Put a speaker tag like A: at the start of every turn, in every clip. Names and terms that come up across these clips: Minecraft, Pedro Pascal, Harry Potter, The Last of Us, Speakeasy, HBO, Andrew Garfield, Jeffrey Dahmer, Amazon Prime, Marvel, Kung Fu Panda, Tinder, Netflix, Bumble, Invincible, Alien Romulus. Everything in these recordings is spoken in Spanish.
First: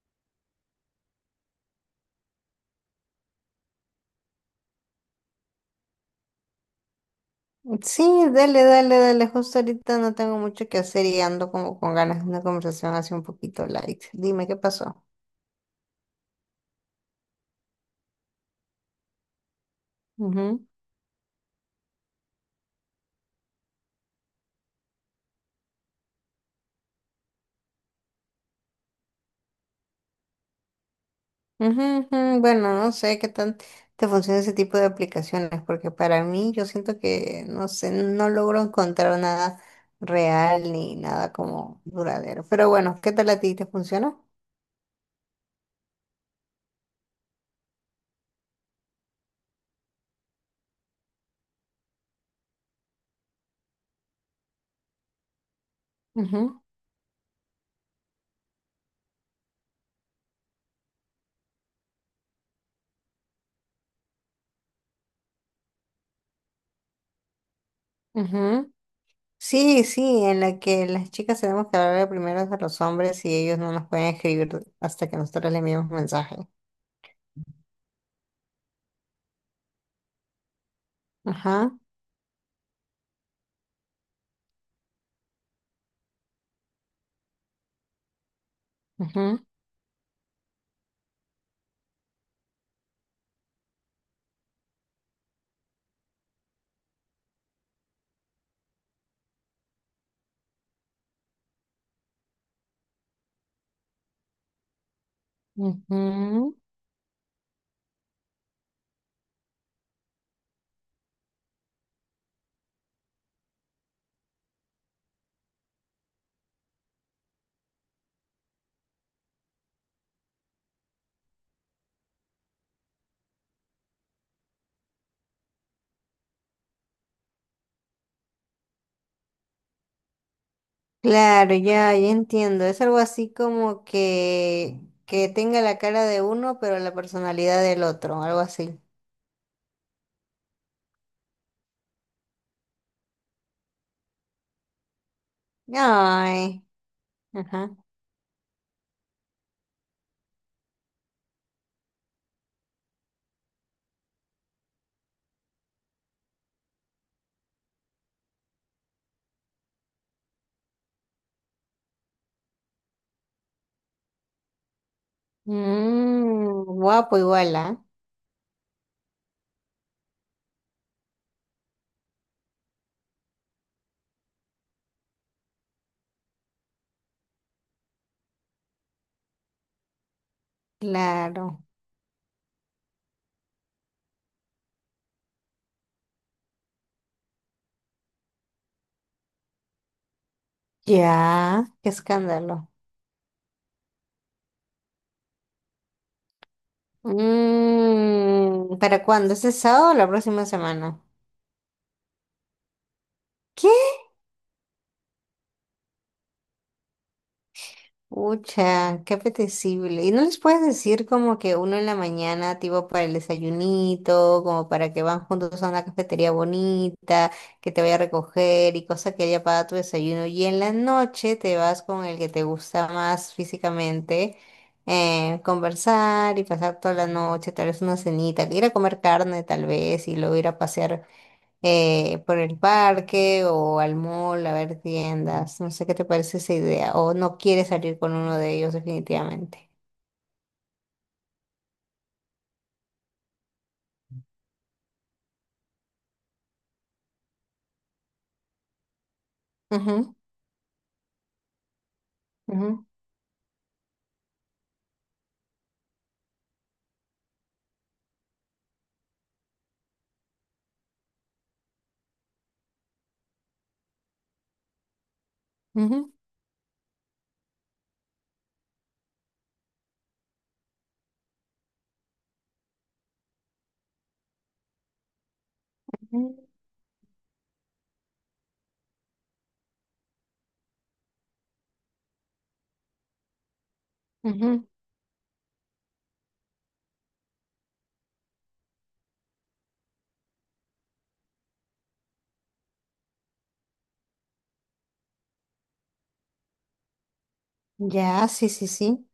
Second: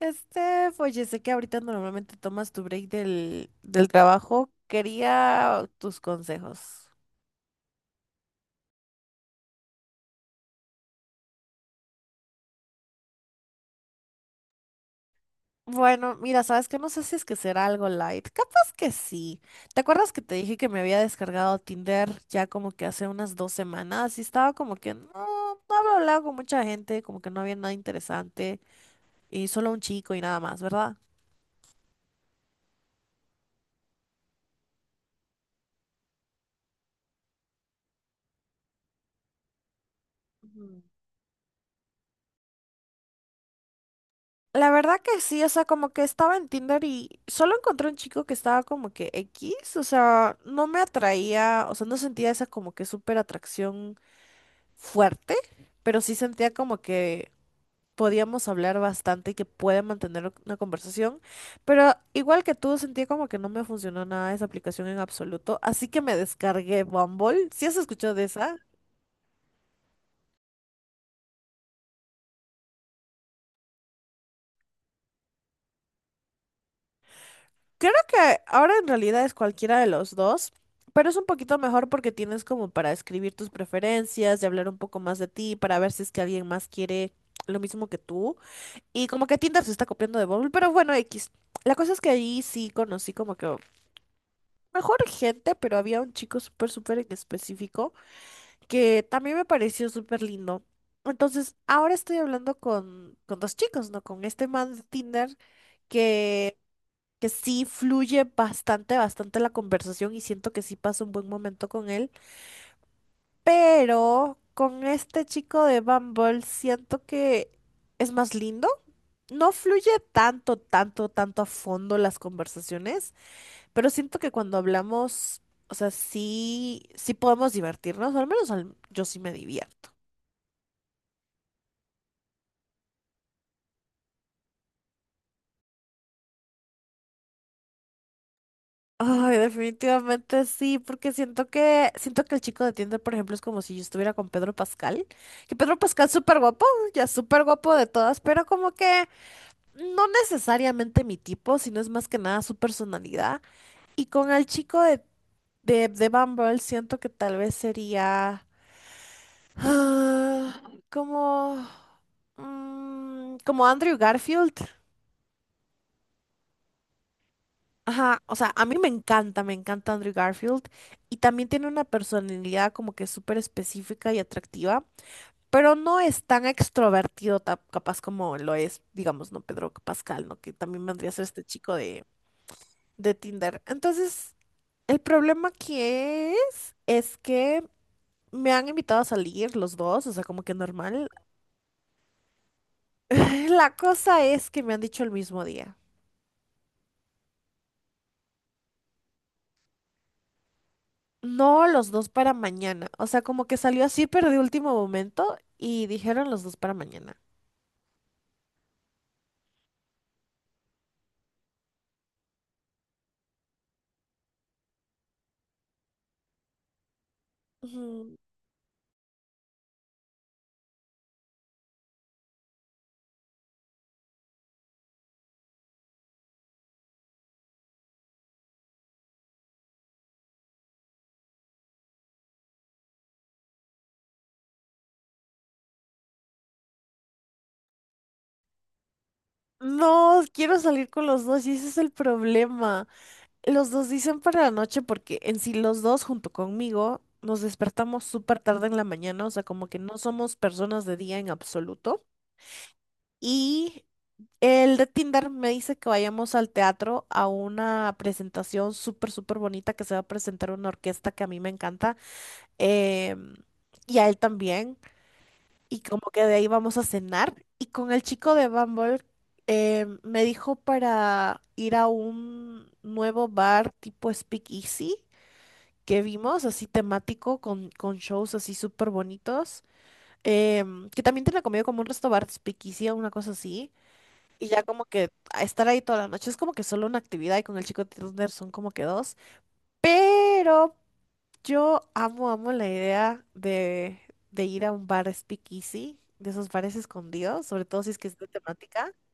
A: Oye, sé que ahorita normalmente tomas tu break del trabajo. Quería tus consejos.
B: Sí, dale, dale, dale. Justo ahorita no tengo mucho que hacer y ando como con ganas de una conversación así un poquito light. Dime qué pasó.
A: Bueno, mira, sabes que no sé si es que será algo light. Capaz que sí. ¿Te acuerdas que te dije
B: Ujú,
A: que me había descargado Tinder ya como que hace unas dos semanas? Y estaba como que no había hablado con mucha gente, como que no había nada interesante. Y solo un chico y nada más, ¿verdad?
B: ujú, ujú. Bueno, no sé qué tan te funciona ese tipo de aplicaciones, porque para mí yo siento que, no sé, no logro encontrar nada real
A: Ujú.
B: ni nada como duradero. Pero bueno, ¿qué tal a ti? ¿Te funciona?
A: La verdad que sí, o sea, como que estaba en Tinder y solo encontré un chico que estaba como que X, o sea, no me atraía, o sea, no sentía esa como que súper atracción fuerte, pero sí sentía
B: Ujú,
A: como que podíamos hablar bastante y que puede mantener una conversación, pero igual que tú, sentía como que no me funcionó nada esa aplicación en absoluto, así que me descargué Bumble. ¿Sí has escuchado de esa?
B: ujú. Sí, sí, en la que las chicas tenemos que hablar primero a los hombres y ellos no nos pueden escribir hasta que nosotros les enviamos mensajes.
A: Creo que ahora en realidad es cualquiera de los dos, pero es un poquito
B: Ajá,
A: mejor porque tienes como para escribir tus preferencias y hablar un poco más de ti, para ver si es que alguien más quiere lo mismo que tú. Y como que
B: ajá,
A: Tinder se está copiando de Bumble, pero bueno, X. La cosa es que ahí sí conocí como que mejor gente, pero había un chico súper, súper en específico que también me pareció súper lindo. Entonces, ahora estoy hablando con dos chicos, ¿no? Con este man de Tinder.
B: ujú.
A: que que sí fluye bastante, bastante la conversación y siento que sí paso un buen momento con él, pero con este chico de Bumble siento que es más lindo. No fluye tanto, tanto, tanto a fondo las conversaciones, pero siento que cuando hablamos, o sea, sí, sí podemos divertirnos, o al menos yo sí me divierto.
B: Claro, ya, ya entiendo. Es algo así como que tenga la cara de uno, pero la personalidad del otro, algo así.
A: Ay, definitivamente sí, porque siento que el chico de Tinder, por ejemplo, es como si yo estuviera con Pedro Pascal, que Pedro Pascal es súper
B: Ay,
A: guapo, ya súper
B: ajá.
A: guapo de todas, pero como que no necesariamente mi tipo, sino es más que nada su personalidad. Y con el chico de Bumble siento que tal vez sería ah, como, como Andrew Garfield.
B: Guapo igual, ¿ah?
A: Ajá, o sea, a mí me encanta Andrew Garfield y también tiene una personalidad como que súper específica y atractiva, pero no es tan extrovertido capaz como lo es, digamos, no Pedro Pascal, ¿no? Que también vendría a ser este
B: Claro.
A: chico de Tinder. Entonces, el problema que es que me han invitado a salir los dos, o sea, como que normal.
B: Ya, qué escándalo.
A: La cosa es que me han dicho el mismo día.
B: ¿Para cuándo? ¿Este sábado o la próxima semana?
A: No, los dos para mañana. O sea, como que
B: ¿Qué?
A: salió así, pero de último momento y dijeron los dos para mañana.
B: Ucha, qué apetecible. ¿Y no les puedes decir como que uno en la mañana, tipo para el desayunito, como para que van juntos a una cafetería bonita, que te vaya a
A: Ujú.
B: recoger y cosa que haya para tu desayuno? Y en la noche te vas con el que te gusta más físicamente, conversar y pasar toda la noche, tal vez una cenita, ir a comer carne tal vez y luego ir a pasear por el parque o al mall a ver tiendas. No sé qué te parece esa idea. O no quieres salir con uno de ellos definitivamente.
A: No, quiero salir con los dos y ese es el problema. Los dos dicen para la noche porque en sí los dos junto conmigo nos despertamos súper tarde en la mañana, o sea, como que no
B: Ujú,
A: somos personas de día en absoluto.
B: ujú,
A: Y el de Tinder me dice que vayamos al teatro a una presentación súper, súper bonita que se va a presentar una orquesta que a mí me encanta. em, y a él también, y
B: ujú,
A: como que de ahí vamos a cenar. Y con el chico de Bumble me dijo para ir a un nuevo bar tipo Speakeasy que vimos,
B: ujú,
A: así temático, con shows así súper bonitos, que también tiene comida como un resto bar Speakeasy o una cosa así. Y ya
B: ujú.
A: como que a estar ahí toda la noche es como que solo una actividad y con el chico de Tinder son como que dos. Pero yo amo, amo la idea de ir a un bar speakeasy, de esos bares escondidos, sobre todo si es que es
B: Ya,
A: de
B: sí, sí,
A: temática.
B: sí.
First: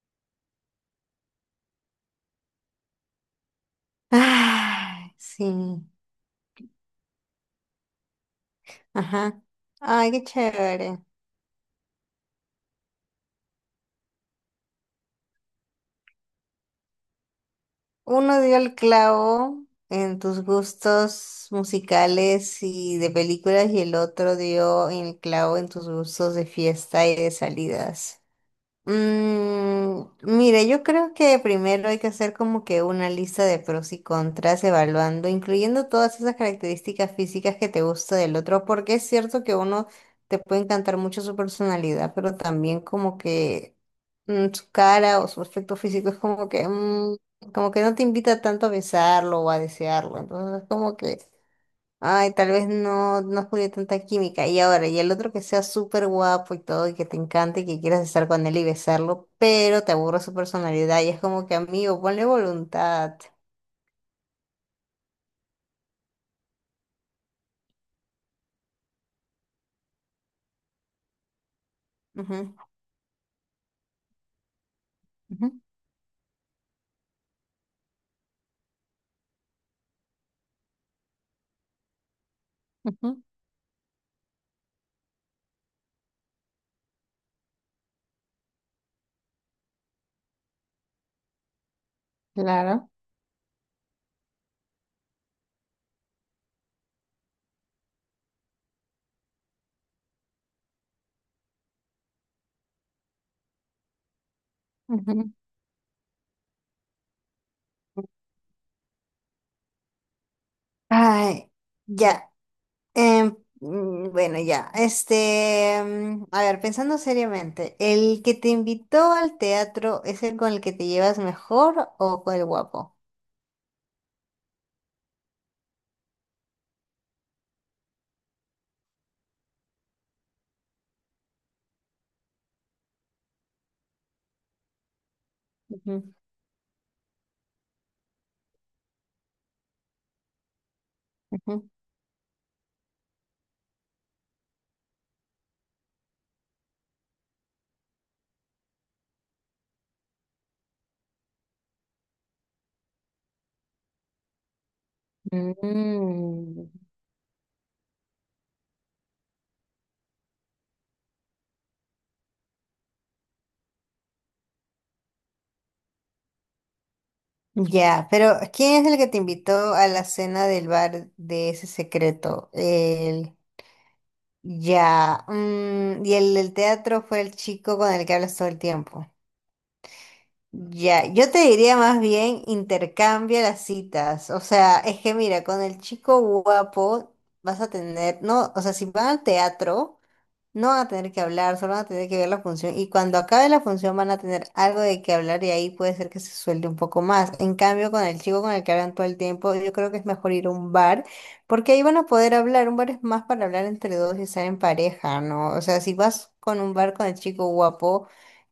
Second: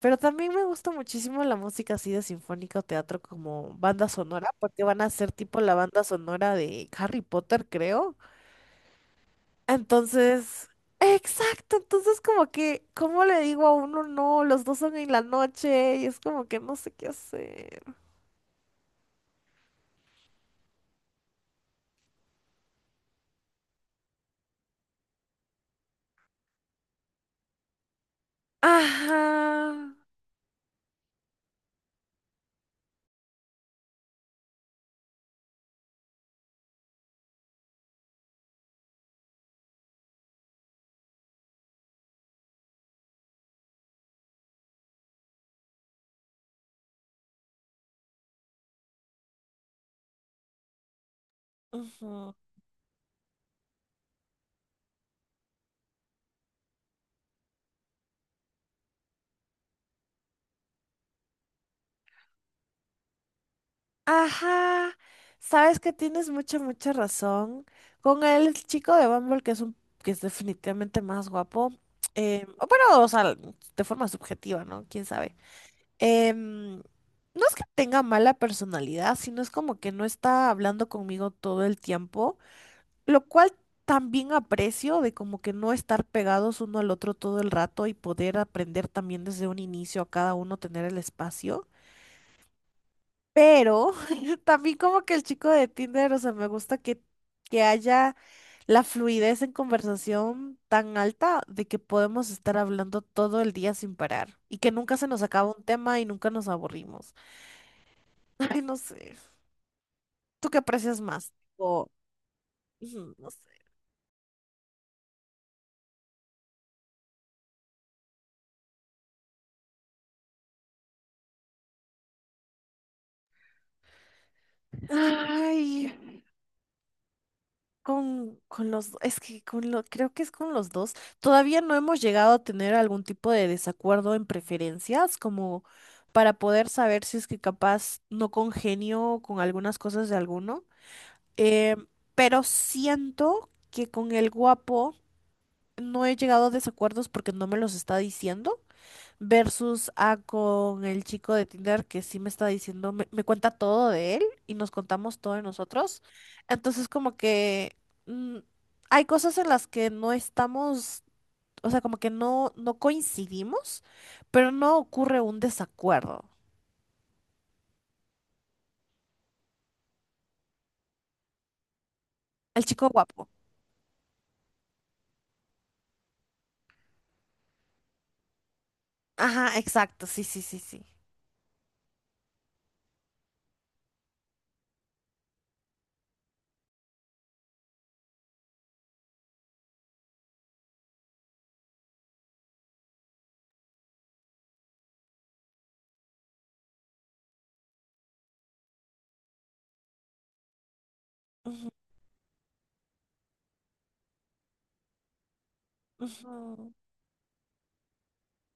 A: Pero también me gusta muchísimo la música así de sinfónica o teatro como banda sonora, porque van
B: Ah,
A: a ser
B: sí.
A: tipo la banda sonora de Harry Potter, creo.
B: Ajá. Ay, qué
A: Entonces,
B: chévere.
A: exacto, entonces como que, ¿cómo le digo a uno no? Los dos son en la noche y es como que no sé qué hacer.
B: Uno dio el clavo en tus gustos musicales y de películas y el otro dio el clavo en tus gustos de fiesta y de salidas.
A: Ajá.
B: Mire, yo creo que primero hay que hacer como que una lista de pros y contras, evaluando, incluyendo todas esas características físicas que te gusta del otro, porque es cierto que uno te puede encantar mucho su personalidad, pero también como que su cara o su aspecto físico es como que no te invita tanto a besarlo o a desearlo, entonces es como que.
A: Ujú.
B: Ay, tal vez no, no jugué tanta química. Y ahora, y el otro que sea súper guapo y todo, y que te encante, y que quieras estar con él y besarlo, pero te aburre su personalidad. Y es como que, amigo, ponle voluntad.
A: Ajá, sabes que tienes mucha, mucha razón. Con el chico de Bumble, que es definitivamente más guapo.
B: Ujú,
A: O bueno, o sea, de forma subjetiva, ¿no? ¿Quién sabe?
B: ujú,
A: Em, no es que tenga mala personalidad, sino es como que no está hablando conmigo todo el tiempo,
B: ujú.
A: lo cual también aprecio de como que no estar pegados uno al otro todo el rato y poder aprender también desde un inicio a cada uno tener el espacio.
B: Claro.
A: Pero también como que el chico de Tinder, o sea, que haya la fluidez en conversación tan alta de que podemos estar hablando todo el día sin parar y que nunca se nos
B: Ujú.
A: acaba un tema y nunca nos aburrimos. Ay, no sé. ¿Tú qué aprecias más?
B: Ay,
A: O,
B: ya.
A: ujú, no sé.
B: Bueno, ya. A ver, pensando seriamente, ¿el que te invitó al teatro es el con el que te llevas mejor o con el guapo?
A: Ay, es que con lo, creo que es con los dos. Todavía no hemos llegado a tener algún tipo de desacuerdo en preferencias, como
B: Ujú,
A: para poder saber si es que capaz no congenio con algunas cosas de alguno.
B: ujú.
A: Eh, pero siento que con el guapo no he llegado a desacuerdos porque no me los está diciendo. Versus a con el chico de Tinder que sí me está diciendo, me cuenta todo de él y nos contamos todo de nosotros.
B: Mm.
A: Entonces como que mm, hay cosas en las que no estamos, o sea, como que no, no coincidimos, pero no ocurre un desacuerdo.
B: Ya, pero ¿quién es el que te invitó a la cena del bar de ese secreto?
A: El chico guapo.
B: El... Ya, y el del teatro fue el chico con el que hablas todo el tiempo.
A: Ajá, exacto, sí, sí, sí, sí.
B: Ya, yo te diría más bien intercambia las citas. O sea, es que mira, con el chico guapo vas a tener, no, o sea, si van al teatro. No van a tener que hablar, solo van a tener que ver la función y cuando acabe la función van a tener algo de que hablar y ahí puede ser que se suelte un poco más. En cambio, con el chico con el que hablan todo el tiempo, yo creo que es mejor ir a un bar
A: Ujú,
B: porque ahí van a poder hablar. Un bar es más para hablar entre dos y estar en pareja, ¿no? O sea, si vas con
A: ujú,
B: un bar con el chico guapo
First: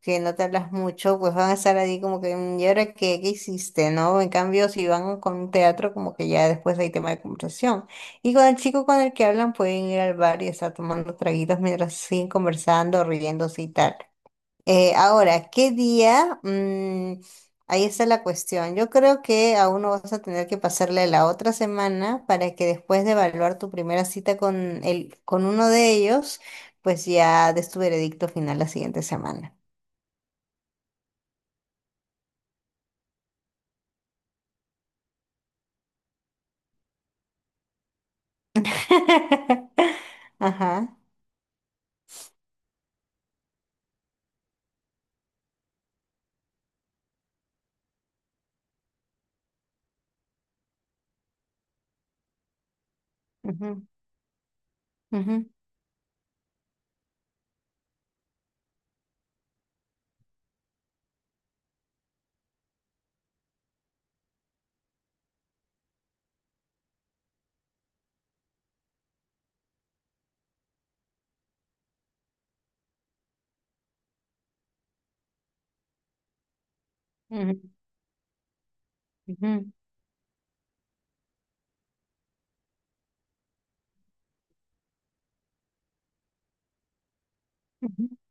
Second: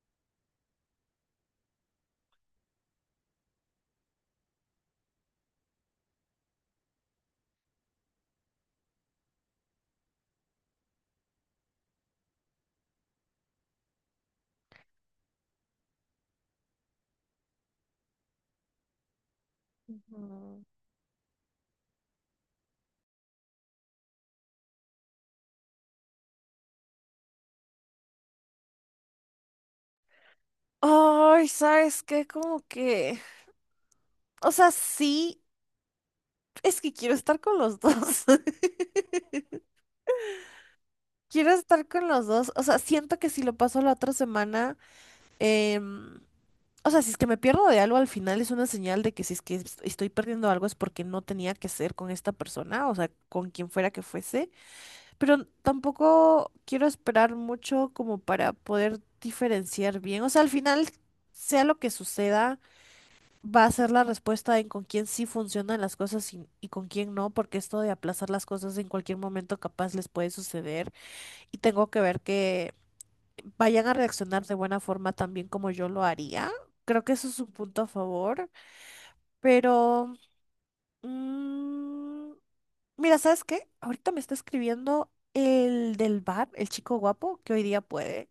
B: que no te hablas mucho, pues van a estar ahí como que, "Mm, ¿y ahora qué, qué hiciste, no?" En cambio, si van con un teatro, como que ya después hay tema de conversación. Y con el chico con el que hablan pueden ir al bar y estar tomando traguitos mientras siguen conversando, riéndose y tal. Ahora, ¿qué día? Ahí está la cuestión. Yo creo que aún no vas a tener que
A: ujú.
B: pasarle la otra semana para que después de evaluar tu primera cita con con uno de ellos, pues ya des tu veredicto final la siguiente semana.
A: Ay, ¿sabes qué? Como que, o sea, sí, es que quiero estar con los dos.
B: Ajá.
A: Quiero estar con los dos. O sea, siento que si lo paso la otra semana, em, o sea, si es que me pierdo de algo al final es una señal de que si es que es- estoy perdiendo algo es porque no tenía que ser con esta persona, o sea, con quien
B: Ujú,
A: fuera que fuese.
B: ujú,
A: Pero tampoco quiero esperar mucho como para poder diferenciar bien. O sea, al final, sea lo que suceda, va a ser la respuesta en con quién sí funcionan las cosas y con quién no, porque esto de aplazar las cosas en cualquier momento capaz les puede suceder y tengo que ver que vayan a reaccionar de buena forma también como yo lo haría. Creo que eso es un
B: ujú,
A: punto a favor,
B: ujú,
A: pero mm, mira, ¿sabes qué? Ahorita me está escribiendo el del bar, el chico guapo, que hoy día
B: ujú.
A: puede.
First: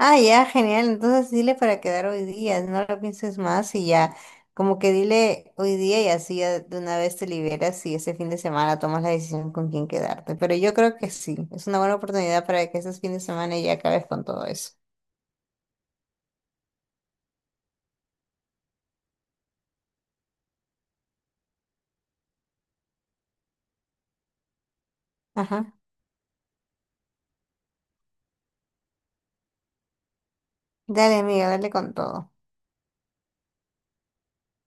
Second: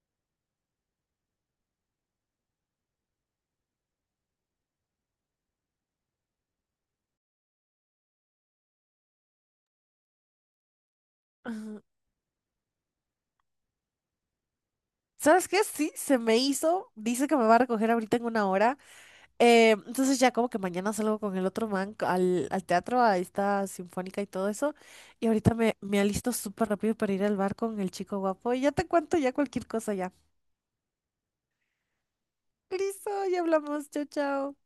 B: Ah, ya, genial. Entonces dile para quedar hoy día, no lo pienses más y ya, como que dile hoy día y así ya de una vez te liberas y ese fin de semana tomas la decisión con quién quedarte. Pero yo creo que sí, es una
A: Ajá.
B: buena oportunidad para que ese fin de semana ya acabes con todo eso.
A: ¿Sabes qué? Sí, se me hizo. Dice que me va a recoger ahorita en una hora. Entonces ya como que mañana salgo con el otro man al teatro, a esta sinfónica y todo eso. Y ahorita
B: Ajá.
A: me alisto súper rápido para ir al bar con el chico guapo. Y ya te cuento ya cualquier cosa ya.
B: Dale, amiga, dale con todo.
A: Listo, ya hablamos. Chao, chao.